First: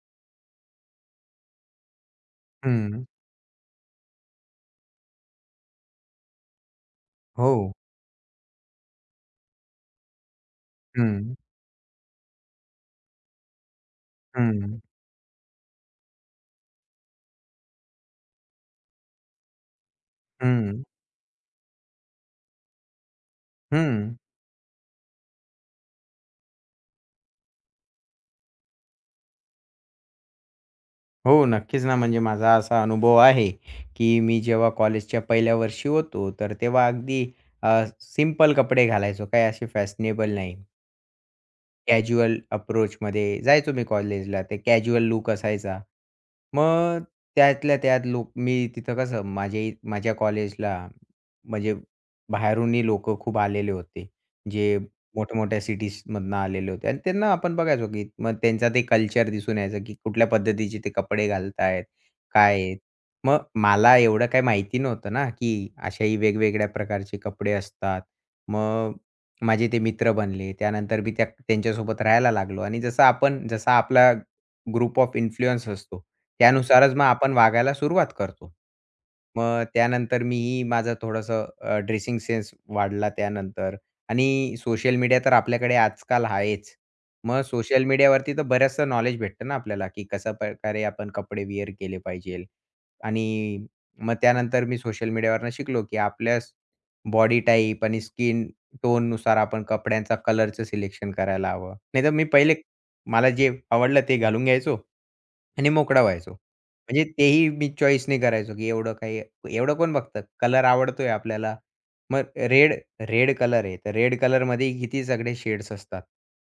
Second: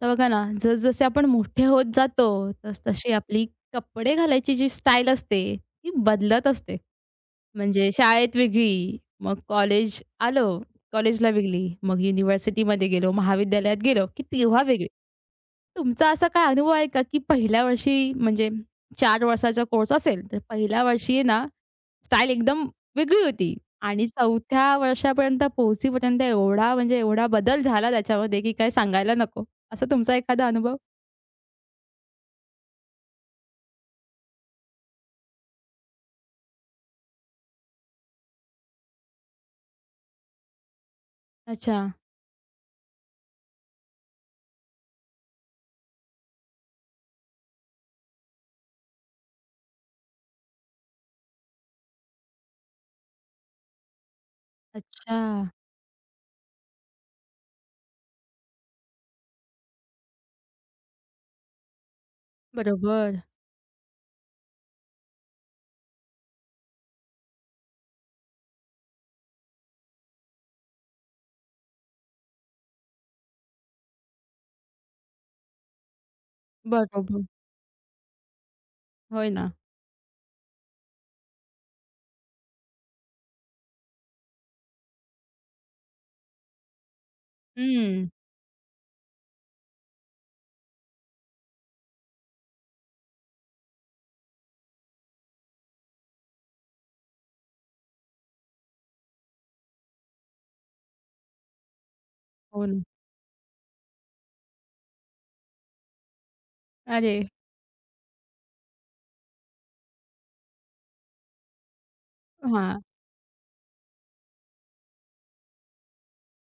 तर बघा ना, जसजसे आपण मोठे होत जातो, हं. तसतशी आपली कपडे घालायची जी स्टाईल असते, ती बदलत असते. हो. म्हणजे शाळेत वेगळी, मग कॉलेज आलं, कॉलेजला हं. वेगळी, मग युनिव्हर्सिटीमध्ये गेलो, महाविद्यालयात गेलो, की तेव्हा हं. वेगळी. तुमचा असा काय अनुभव आहे का, की पहिल्या वर्षी म्हणजे 4 वर्षाचा कोर्स असेल, तर पहिल्या हं. वर्षी आहे ना, स्टाईल एकदम वेगळी होती आणि हं. 4थ्या वर्षापर्यंत पोहोचीपर्यंत एवढा म्हणजे एवढा बदल झाला त्याच्यामध्ये, की काही सांगायला नको. असा तुमचा एखादा अनुभव? हो, नक्कीच ना, म्हणजे माझा असा अनुभव आहे, की मी जेव्हा कॉलेजच्या पहिल्या वर्षी होतो, तर तेव्हा अगदी अ, सिंपल कपडे घालायचो. काही असे फॅशनेबल नाही. अच्छा, कॅज्युअल अप्रोचमध्ये जायचो मी कॉलेजला. ते कॅज्युअल लूक असायचा. मग त्यातल्या त्यात लोक मी तिथं कसं माझ्या कॉलेजला म्हणजे बाहेरूनही लोकं खूप आलेले होते. जे अच्छा. मोठ्या-मोठ्या सिटीजमधनं आलेले होते आणि त्यांना आपण बघायचो, की मग त्यांचा ते कल्चर दिसून यायचं, की कुठल्या पद्धतीचे ते कपडे घालतायत, काय आहेत. बरोबर, मग मला एवढं काही माहिती नव्हतं ना, की अशाही वेगवेगळ्या प्रकारचे कपडे असतात. मग माझे ते मित्र बनले. त्यानंतर मी त्यांच्यासोबत राहायला लागलो आणि जसं आपण जसा आपला ग्रुप ऑफ इन्फ्लुअन्स असतो, त्यानुसारच मग बरोबर. आपण वागायला सुरुवात करतो. होय ना. मग त्यानंतर मीही माझं थोडंसं ड्रेसिंग सेन्स वाढला त्यानंतर आणि सोशल मीडिया तर आपल्याकडे आजकाल आहेच. मग सोशल हं. मीडियावरती तर बऱ्याचसं नॉलेज भेटतं ना आपल्याला, की कशा प्रकारे आपण कपडे वेअर केले पाहिजेल आणि मग त्यानंतर मी सोशल मीडियावरनं शिकलो, की आपल्या बॉडी टाइप आणि स्किन टोननुसार आपण कपड्यांचा कलरचं सिलेक्शन करायला हवं. नाहीतर मी पहिले हो ना. मला जे आवडलं ते घालून घ्यायचो आणि मोकळा व्हायचो. म्हणजे अरे! तेही मी चॉईस नाही करायचो, की एवढं काही एवढं कोण बघतं. कलर आवडतोय आपल्याला. मग रेड हां, रेड कलर आहे. तर रेड कलरमध्ये किती सगळे शेड्स असतात.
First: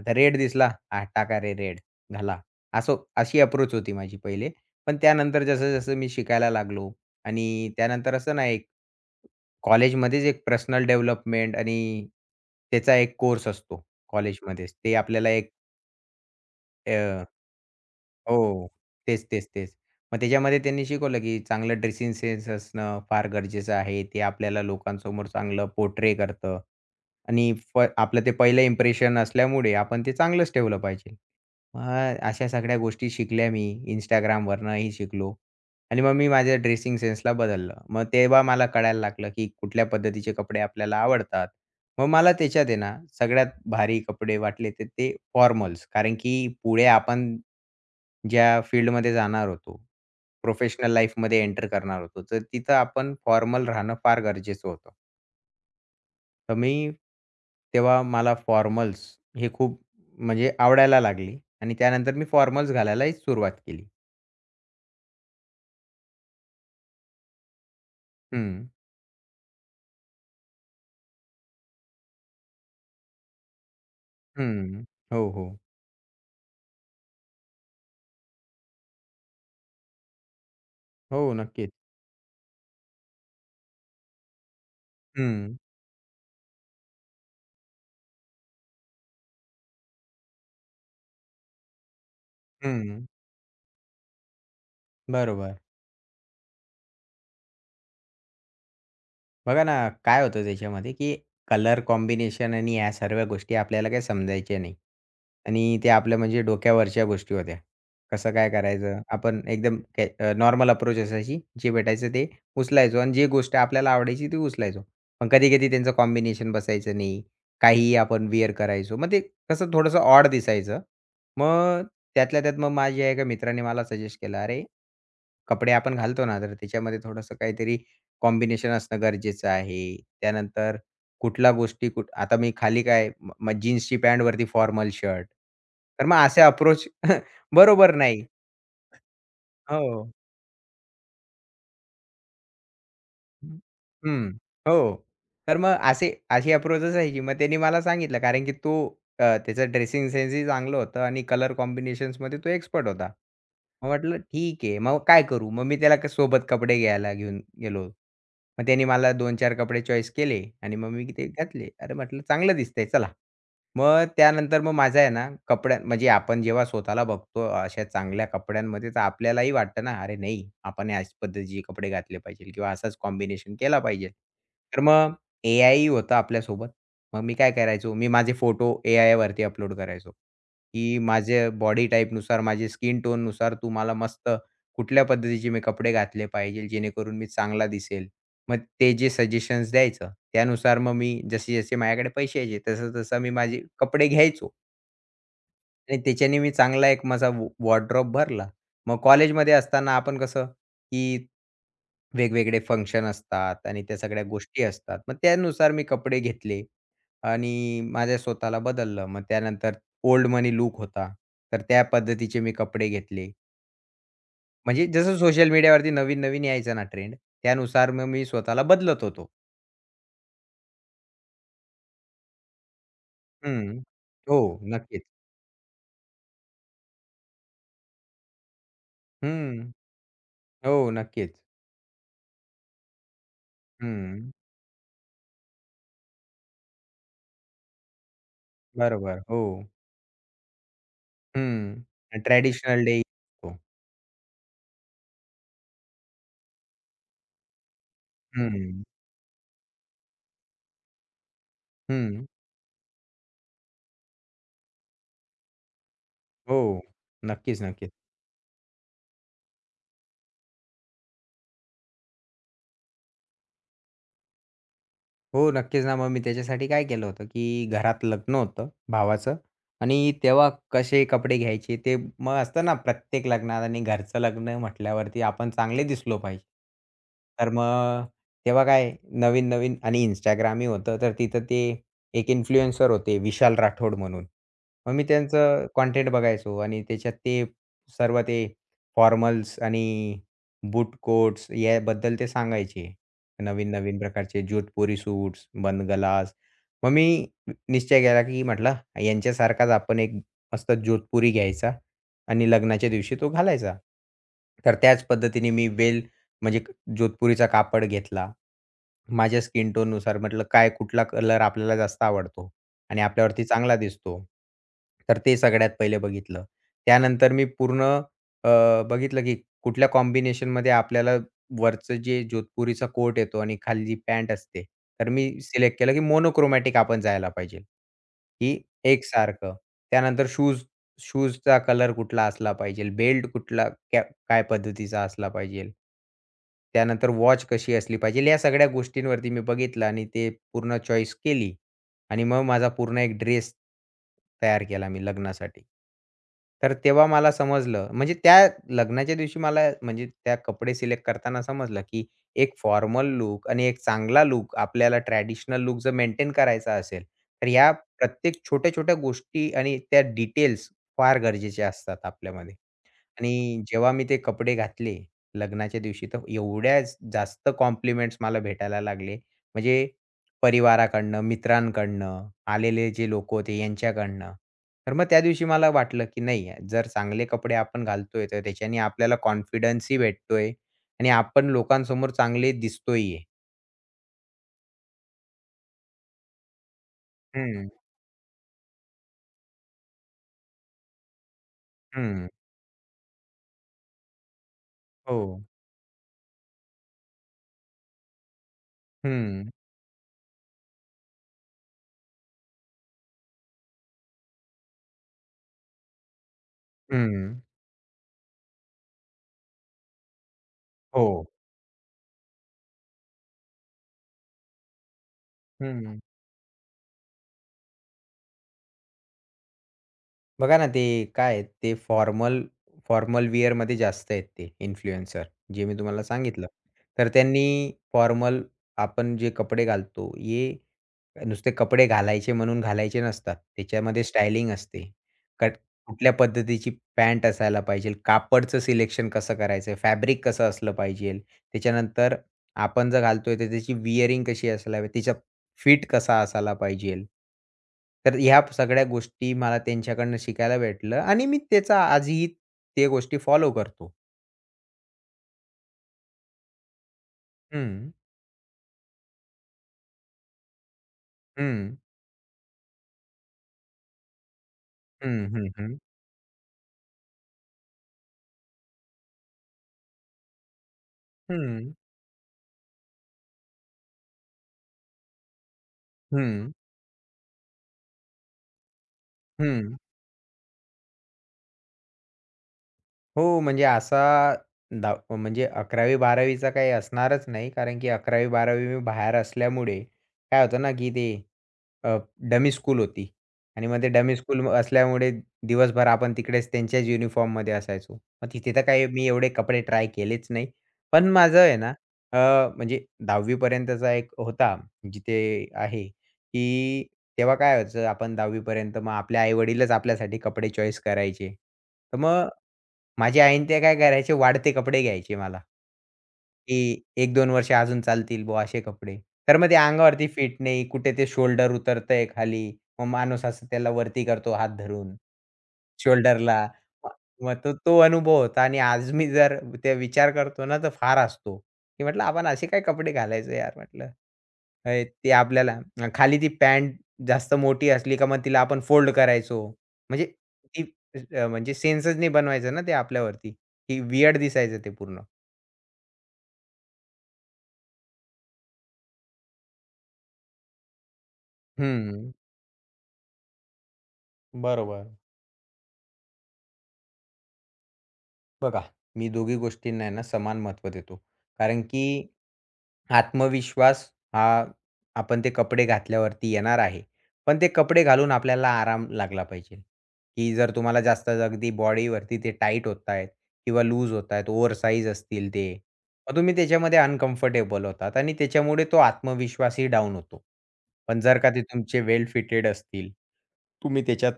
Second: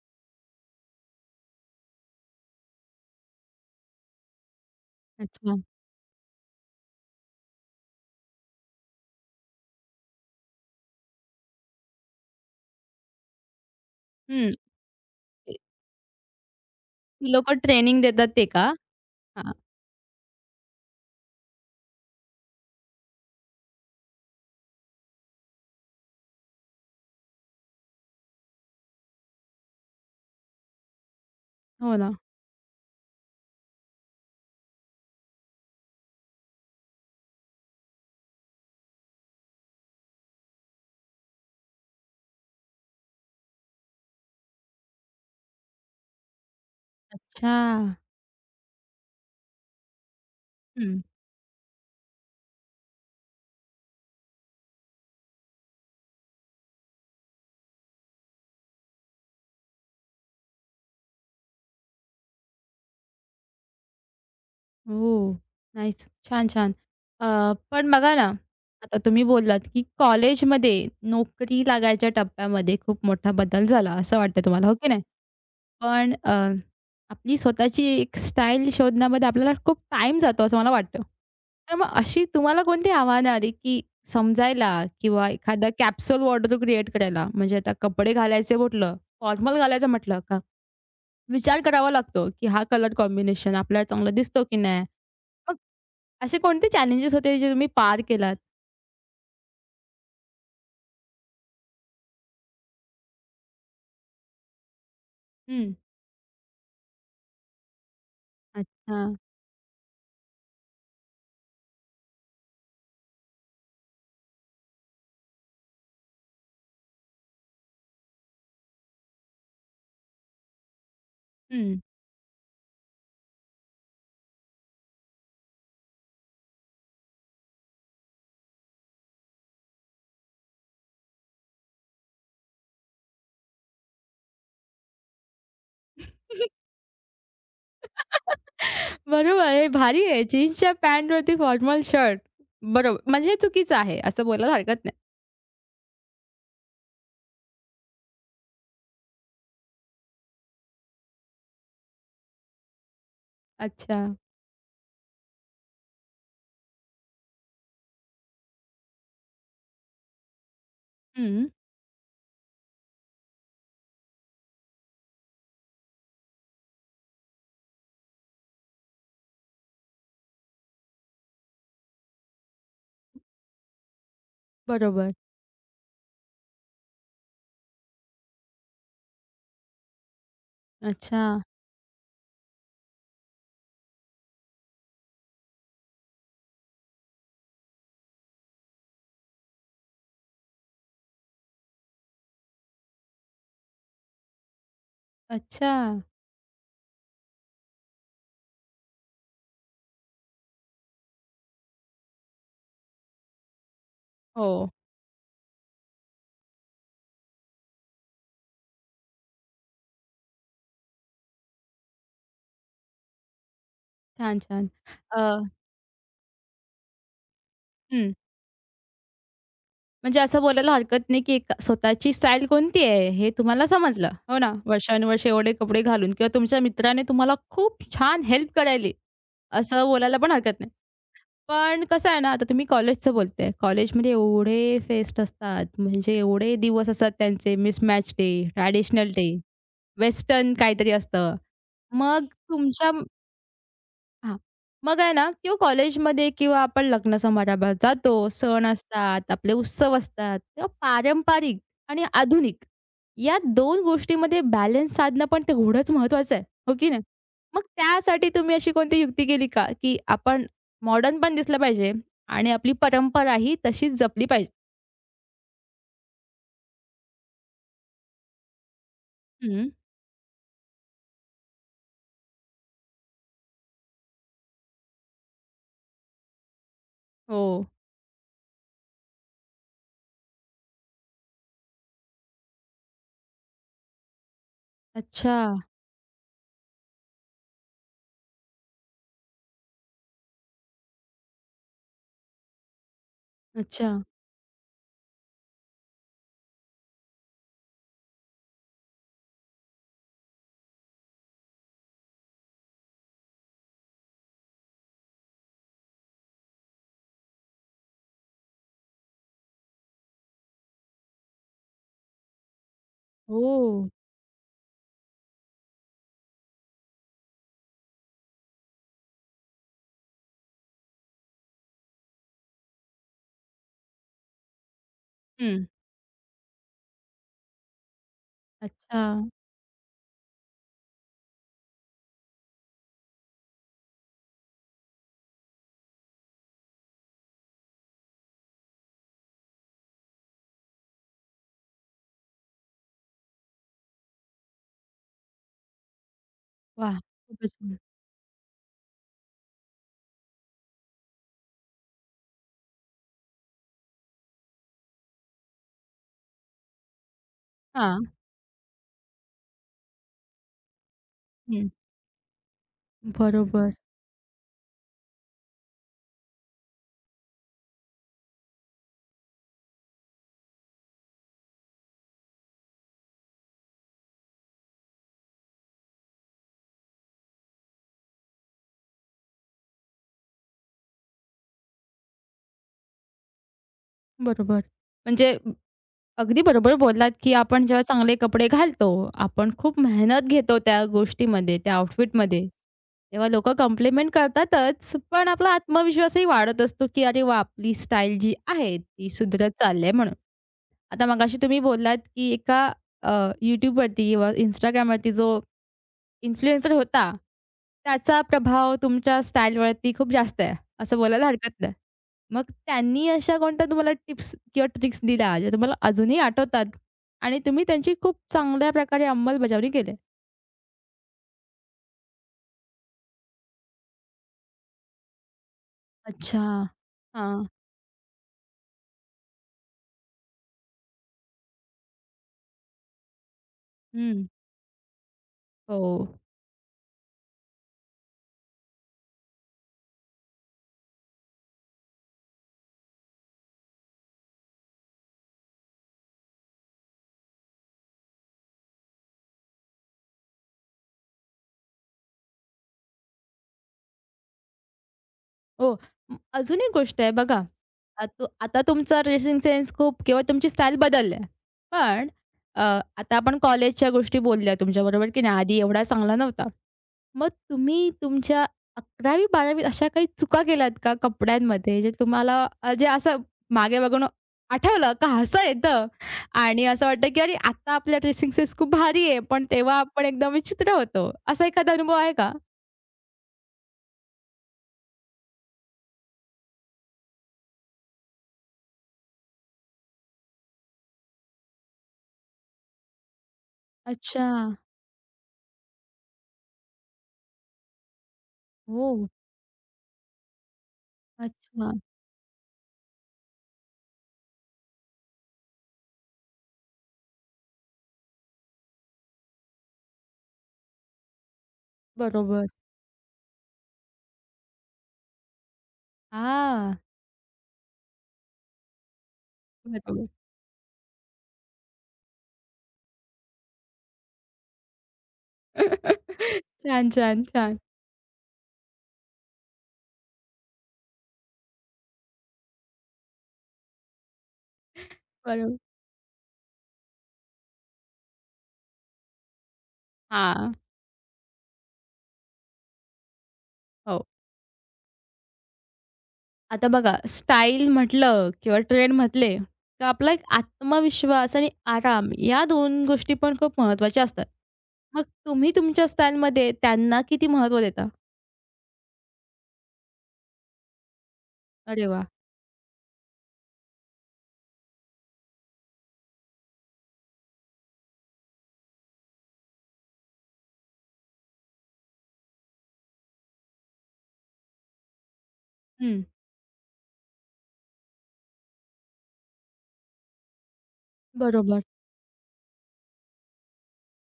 आता रेड दिसला, "हां, टाका रे रेड, घाला." असं अशी अप्रोच होती माझी पहिले. पण त्यानंतर अच्छा. जसं-जसं मी शिकायला लागलो आणि त्यानंतर असं नाही कॉलेजमध्येच एक पर्सनल डेव्हलपमेंट आणि त्याचा एक कोर्स असतो हं. कॉलेजमध्येच. ते आपल्याला एक ते अ, ती लोकं ट्रेनिंग देतात ते का? हो. तेच, तेच, हां. तेच. मग त्याच्यामध्ये त्यांनी शिकवलं, की चांगलं ड्रेसिंग सेन्स असणं फार गरजेचं आहे. ते आपल्याला लोकांसमोर चांगलं पोर्ट्रे करतं आणि आपलं ते पहिलं इम्प्रेशन असल्यामुळे आपण ते चांगलंच ठेवलं पाहिजे. हो ना. मग अशा सगळ्या गोष्टी शिकल्या मी. Instagramवरनंही शिकलो आणि मग मी माझ्या ड्रेसिंग सेन्सला बदललं. मग तेव्हा मला कळायला लागलं, की कुठल्या पद्धतीचे कपडे आपल्याला आवडतात. मग मला त्याच्यात आहे ना, सगळ्यात भारी कपडे वाटले तर ते फॉर्मल्स. कारण की पुढे आपण अच्छा. ज्या फील्डमध्ये जाणार होतो, प्रोफेशनल हं. लाईफमध्ये एंटर करणार होतो, तर तिथं आपण फॉर्मल राहणं फार गरजेचं होतं. तर मी तेव्हा मला फॉर्मल्स हे खूप म्हणजे आवडायला लागली आणि त्यानंतर मी फॉर्मल्स घालायलाही सुरुवात केली. ओह! नाईस. छान, छान. अ, पण बघा ना, हं, आता तुम्ही बोललात, की कॉलेजमध्ये नोकरी लागायच्या टप्प्यामध्ये खूप मोठा बदल झाला, असं वाटतं तुम्हाला, हो हं. की नाही? हो, हो. पण आपली स्वतःची एक स्टाईल शोधण्यामध्ये आपल्याला खूप टाइम जातो असं मला वाटतं. हो, नक्कीच. तर मग अशी तुम्हाला कोणती आव्हानं आली, की समजायला किंवा हं, एखादा कॅप्सूल वॉर्डरोब क्रिएट करायला? म्हणजे आता कपडे घालायचे म्हटलं, फॉर्मल घालायचं म्हटलं का विचार करावा लागतो, की हा कलर हं. कॉम्बिनेशन आपल्याला चांगला दिसतो की नाही? मग बरोबर. असे कोणते चॅलेंजेस होते जे तुम्ही पार केलात? बघा ना, काय होतं त्याच्यामध्ये, की कलर कॉम्बिनेशन आणि ह्या सर्व गोष्टी आपल्याला काही समजायच्या नाही. हं. आणि ते आपल्या म्हणजे डोक्यावरच्या गोष्टी होत्या. कसं काय करायचं? अच्छा. आपण एकदम काय नॉर्मल अप्रोच असायची. जे भेटायचं ते उचलायचो आणि जी गोष्ट आपल्याला आवडायची ती उचलायचो. पण कधी-कधी त्यांचं कॉम्बिनेशन बसायचं नाही. काहीही आपण वेअर करायचो. मग ते कसं थोडंसं ऑड दिसायचं. हं. मग त्यातल्या त्यात मग माझ्या एका मित्राने मला सजेस्ट केलं, "अरे कपडे आपण घालतो ना, तर त्याच्यामध्ये थोडंसं काहीतरी कॉम्बिनेशन असणं गरजेचं आहे. त्यानंतर कुठल्या गोष्टी कुठ आता मी खाली काय म मग जीन्सची पॅन्टवरती फॉर्मल शर्ट. तर मग असे अप्रोच बरोबर नाही. बरोबर आहे. भारी हो. आहे. जीन्सच्या पॅन्टवरती फॉर्मल शर्ट. बरोबर म्हणजे चुकीचं आहे असं हं. बोलायला हो. हरकत नाही. तर मग असे अशी अप्रोचच आहे की मग त्याने मला सांगितलं कारण की तो त्याचं ड्रेसिंग सेन्सही चांगलं होतं आणि कलर कॉम्बिनेशन्समध्ये तो एक्सपर्ट होता. मग अच्छा. म्हटलं ठीक आहे. मग काय करू? मग मी त्याला सोबत कपडे घ्यायला घेऊन गेलो. मग त्याने मला 2-4 कपडे चॉईस केले आणि मग मी ते हं. घातले. अरे म्हटलं चांगलं दिसतंय चला. मग त्यानंतर मग माझा आहे ना कपड्या म्हणजे आपण जेव्हा स्वतःला बघतो अशा चांगल्या कपड्यांमध्ये तर आपल्यालाही वाटतं ना, अरे नाही आपण याच पद्धतीचे कपडे घातले पाहिजे किंवा असाच कॉम्बिनेशन केला पाहिजे. तर बरोबर. मग एआयही होता आपल्यासोबत. मग मी काय करायचो, मी माझे फोटो एआयवरती अपलोड करायचो. की अच्छा, माझ्या बॉडी टाईपनुसार, माझ्या स्किन टोननुसार तू मला मस्त कुठल्या पद्धतीचे मी कपडे घातले पाहिजे, जेणेकरून मी चांगला दिसेल. मग ते जे सजेशन्स द्यायचं, त्यानुसार मग मी जसे-जसे माझ्याकडे पैसे यायचे, तसं-तसं मी माझे कपडे घ्यायचो अच्छा. आणि त्याच्याने मी चांगला एक माझा भरला. मग कॉलेजमध्ये असताना आपण कसं, की वेगवेगळे फंक्शन असतात आणि त्या सगळ्या गोष्टी हो. असतात. मग त्यानुसार मी कपडे घेतले. आणि माझ्या स्वतःला बदललं. मग त्यानंतर ओल्ड मनी लूक होता. तर त्या पद्धतीचे मी कपडे घेतले. छान, छान. म्हणजे जसं अ, सोशल मीडियावरती नवीन-नवीन यायचा ना ट्रेंड, त्यानुसार मग हं. मी स्वतःला बदलत होतो. म्हणजे असं बोलायला हरकत नाही, की एक स्वतःची स्टाईल कोणती आहे हे तुम्हाला हं. समजलं. हो हो, ना? नक्कीच. वर्षानुवर्षे एवढे कपडे घालून किंवा तुमच्या मित्राने तुम्हाला खूप छान हेल्प करायली, हं. असं बोलायला पण हरकत नाही. हो, नक्कीच. पण कसं आहे ना, आता तुम्ही कॉलेजचं बोलताय. कॉलेजमध्ये हं. एवढे फेस्ट असतात, म्हणजे एवढे दिवस असतात त्यांचे मिसमॅच डे, ट्रॅडिशनल बरोबर. डे, हो. वेस्टर्न काहीतरी असतं. हं. मग ट्रेडिशनल तुमच्या डे. हो. हां. मग आहे ना किंवा कॉलेजमध्ये किंवा आपण लग्न समारंभात जातो, सण हं. असतात, आपले उत्सव असतात तेव्हा पारंपरिक आणि हं. आधुनिक या 2 गोष्टीमध्ये बॅलन्स साधणं पण तेवढंच महत्त्वाचं आहे, हो. हो की नाही? मग नक्कीच, नक्कीच. त्यासाठी तुम्ही अशी कोणती युक्ती केली का, की आपण मॉडर्न पण दिसलं पाहिजे आणि आपली परंपरा ही तशीच जपली पाहिजे? हो, नक्कीच ना. मग मी त्याच्यासाठी काय केलं होतं, की घरात लग्न होतं भावाचं हं. आणि तेव्हा कसे कपडे घ्यायचे ते मग असतं ना प्रत्येक लग्नात आणि घरचं लग्न म्हटल्यावरती आपण चांगले दिसलो पाहिजे. हो. तर मग तेव्हा काय नवीन-नवीन आणि Instagramही होतं, तर तिथं ते एक इन्फ्लुएन्सर होते विशाल राठोड म्हणून. मग मी अच्छा, त्यांचं कंटेंट बघायचो आणि त्याच्यात ते सर्व ते फॉर्मल्स आणि बूट कोट्स याबद्दल ते सांगायचे. अच्छा. नवीन-नवीन प्रकारचे जोधपुरी सूट्स, बंद गलास. मग मी निश्चय केला की म्हटलं यांच्यासारखाच आपण एक मस्त जोधपुरी घ्यायचा आणि लग्नाच्या दिवशी तो घालायचा. तर त्याच पद्धतीने मी वेल म्हणजे जोधपुरीचा कापड घेतला. माझ्या स्किन टोननुसार म्हटलं काय कुठला कलर आपल्याला जास्त आवडतो आणि आपल्यावरती ओह! चांगला दिसतो. तर ते सगळ्यात पहिले बघितलं. त्यानंतर मी पूर्ण अ, बघितलं की कुठल्या कॉम्बिनेशनमध्ये आपल्याला वरचं जे जोधपुरीचा कोट येतो आणि खालची पॅन्ट असते. तर मी हं. सिलेक्ट केलं की मोनोक्रोमॅटिक आपण जायला पाहिजे, की अच्छा. एकसारखं. त्यानंतर शूज शूजचा कलर कुठला असला पाहिजे, बेल्ट कुठला काय पद्धतीचा असला पाहिजे. त्यानंतर वॉच कशी असली पाहिजे. या सगळ्या गोष्टींवरती मी बघितलं आणि ते पूर्ण चॉईस केली. आणि मग माझा पूर्ण एक ड्रेस तयार केला मी लग्नासाठी. तर वाह! तेव्हा मला खूपच सुंदर. समजलं म्हणजे त्या लग्नाच्या दिवशी मला म्हणजे त्या कपडे सिलेक्ट करताना समजलं, की एक फॉर्मल लूक आणि एक चांगला लूक आपल्याला ट्रेडिशनल लूक जर मेंटेन करायचा असेल, तर ह्या हां. प्रत्येक छोट्या-छोट्या गोष्टी आणि त्या डिटेल्स फार हं. गरजेच्या असतात आपल्यामध्ये. आणि बरोबर. जेव्हा मी ते कपडे घातले लग्नाच्या दिवशी, तर एवढ्या जास्त कॉम्प्लिमेंट्स मला भेटायला लागले. म्हणजे परिवाराकडनं, मित्रांकडनं, आलेले जे लोकं होते यांच्याकडनं. तर मग त्या दिवशी मला वाटलं, की नाही जर चांगले कपडे आपण घालतोय, तर त्याच्याने आपल्याला कॉन्फिडन्सही भेटतोय आणि आपण लोकांसमोर चांगले दिसतोय आहे. बरोबर. म्हणजे अगदी बरोबर बोललात, की आपण हं, जेव्हा चांगले कपडे घालतो, आपण खूप मेहनत घेतो त्या गोष्टीमध्ये, त्या आउटफिटमध्ये. तेव्हा लोकं कॉम्प्लिमेंट करतातच, हो. पण आपला आत्मविश्वासही वाढत असतो, की "अरे वाह! आपली स्टाईल जी आहे, ती सुधरत हं. चालली आहे." म्हणून. आता मगाशी तुम्ही बोललात, की एका अ, YouTubeवरती किंवा Instagramवरती जो इन्फ्लुएन्सर होता, हं. त्याचा प्रभाव तुमच्या स्टाईलवरती खूप जास्त आहे, असं हो. बोलायला हरकत नाही. मग त्यांनी अशा कोणत्या तुम्हाला टिप्स किंवा ट्रिक्स दिल्या, ज्या तुम्हाला हं. अजूनही आठवतात आणि तुम्ही त्यांची खूप चांगल्या प्रकारे अंमलबजावणी केली? बघा ना, ते काय आहेत, ते फॉर्मल फॉर्मल वेअरमध्ये जास्त आहेत ते इन्फ्लुएन्सर, जे मी तुम्हाला अच्छा. सांगितलं. तर त्यांनी हां. फॉर्मल आपण जे कपडे घालतो, हे नुसते कपडे घालायचे म्हणून घालायचे नसतात. त्याच्यामध्ये हं. स्टायलिंग असते. कट हो. कुठल्या पद्धतीची पॅन्ट असायला पाहिजे, कापडचं सिलेक्शन कसं करायचं, फॅब्रिक कसं असलं पाहिजे. त्याच्यानंतर आपण जर घालतोय, तर त्याची विअरिंग कशी असायला हवी, फिट कसा असायला पाहिजेल. तर ह्या सगळ्या गोष्टी मला त्यांच्याकडनं शिकायला भेटलं आणि मी त्याचा आजही त्या गोष्टी फॉलो करतो. हो. अजून एक गोष्ट आहे बघा, हं, आत आता तुमचा ड्रेसिंग सेन्स खूप किंवा तुमची स्टाईल बदलली आहे. हं, पण अ, आता आपण कॉलेजच्या गोष्टी बोलल्या तुमच्याबरोबर, की हं, नाही हं, आधी हं, एवढा चांगला नव्हता. मग तुम्ही तुमच्या 11वी बारावी अशा काही चुका केल्यात का हं, कपड्यांमध्ये, जे तुम्हाला जे असं मागे बघून आठवलं का हसू येतं हं, आणि असं वाटतं, की अरे आता आपला ड्रेसिंग सेन्स खूप भारी आहे, पण तेव्हा हं. आपण एकदम विचित्र होतो. असा एखादा अनुभव आहे का? हो, म्हणजे असा म्हणजे 11वी-12वी काही असणारच नाही कारण की 11वी-12वी मी बाहेर असल्यामुळे काय होतं ना, की ते अ, डमी स्कूल होती आणि मग ते डमी अच्छा. स्कूल असल्यामुळे दिवसभर आपण तिकडेच त्यांच्याच युनिफॉर्ममध्ये असायचो. मग तिथे तर काही हो. मी एवढे कपडे ट्राय केलेच नाही. पण माझं आहे ना अच्छा. अ, म्हणजे 10वी पर्यंतचा एक होता जिथे आहे, की तेव्हा काय व्हायचं आपण 10वी पर्यंत मग आपले आई आपल्यासाठी कपडे चॉईस करायचे. तर मग बरोबर. माझी आईन ते काय करायचे वाढते कपडे घ्यायचे मला. की हां. 1-2 वर्ष अजून चालतील बुवा असे कपडे. तर मग ते बरोबर. अंगावरती फिट नाही. कुठे ते शोल्डर उतरतंय खाली. मग माणूस असं त्याला वरती करतो हात धरून. शोल्डरला. छान, मग छान, मग तो छान. तो अनुभव होता आणि आज मी जर ते विचार करतो ना, तर फार हसतो, की म्हटलं आपण असे काय कपडे घालायचो यार म्हटलं. ते आपल्याला बरोबर. खाली ती पॅन्ट जास्त मोठी असली का मग तिला आपण फोल्ड करायचो. म्हणजे हां. ती म्हणजे सेन्सच नाही बनवायचं ना ते आपल्यावरती, की हो. वियर्ड दिसायचं ते पूर्ण. आता बघा स्टाईल म्हटलं किंवा ट्रेंड म्हटले, तर आपला एक आत्मविश्वास आणि आराम हं, या दोन गोष्टी पण खूप महत्त्वाच्या असतात. बरोबर. मग तुम्ही तुमच्या स्टाईलमध्ये त्यांना किती महत्त्व देता? बघा, मी दोघी गोष्टींना आहे ना समान महत्त्व देतो. कारण अरे की वाह! आत्मविश्वास हा आपण ते कपडे घातल्यावरती येणार आहे. पण ते कपडे घालून आपल्याला आराम लागला पाहिजे, की जर तुम्हाला जास्त अगदी बॉडीवरती ते टाईट होत आहेत किंवा लूज होत आहेत, ओव्हरसाइज असतील ते, हं. मग तुम्ही त्याच्यामध्ये अनकम्फर्टेबल होतात आणि त्याच्यामुळे तो आत्मविश्वासही डाऊन होतो. पण जर का ते बरोबर. तुमचे वेल फिटेड असतील, तुम्ही त्याच्यात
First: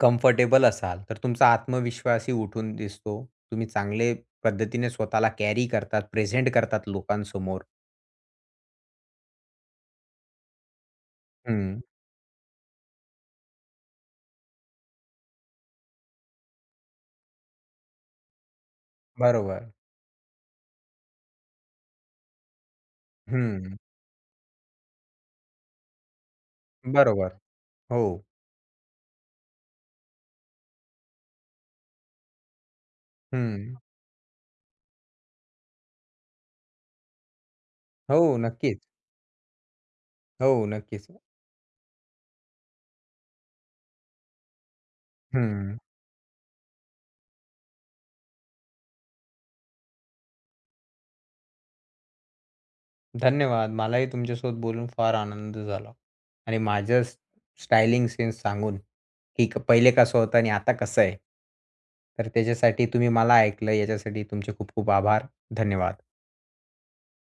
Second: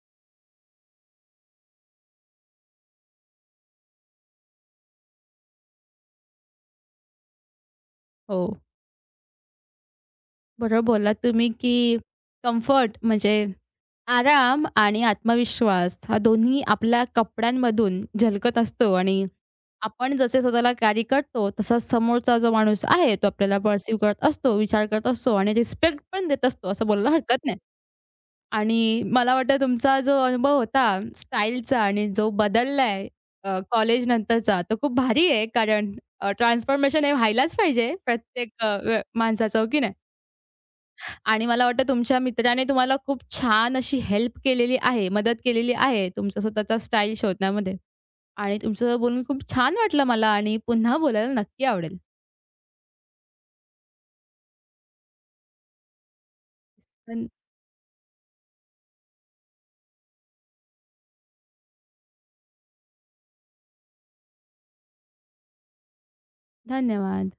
कम्फर्टेबल असाल, तर तुमचा आत्मविश्वासही उठून दिसतो. तुम्ही चांगले पद्धतीने स्वतःला कॅरी करतात, प्रेझेंट करतात लोकांसमोर. हो. बरोबर बोललात तुम्ही, हं, की कम्फर्ट म्हणजे आराम आणि आत्मविश्वास हा दोन्ही आपल्या कपड्यांमधून झलकत असतो आणि बरोबर. आपण जसे स्वतःला कॅरी करतो, तसा समोरचा जो माणूस आहे, तो आपल्याला हं, पर्सीव्ह करत असतो, विचार करत असतो आणि रिस्पेक्ट पण देत असतो, असं बोलायला बरोबर. हरकत नाही. हो. आणि मला वाटतं तुमचा जो अनुभव होता स्टाईलचा आणि जो बदललाय हं. कॉलेज नंतरचा, तो खूप भारी आहे. कारण ट्रान्सफॉर्मेशन हे व्हायलाच पाहिजे हो, प्रत्येक अ, नक्कीच. व्य माणसाचं, हो की नाही? हो, नक्कीच. आणि मला वाटतं तुमच्या मित्राने तुम्हाला खूप छान अशी हेल्प केलेली आहे, मदत केलेली हं. आहे तुमचा स्वतःचा स्टाईल शोधण्यामध्ये. आणि तुमच्यासोबत बोलून खूप छान वाटलं मला आणि पुन्हा बोलायला नक्की आवडेल. धन्यवाद. मलाही तुमच्यासोबत बोलून फार आनंद झाला आणि माझं धन स्टायलिंग सेन्स सांगून, की पहिले कसं होतं आणि आता कसं आहे. तर त्याच्यासाठी तुम्ही मला ऐकलं याच्यासाठी तुमचे खूप खूप आभार. धन्यवाद. धन्यवाद.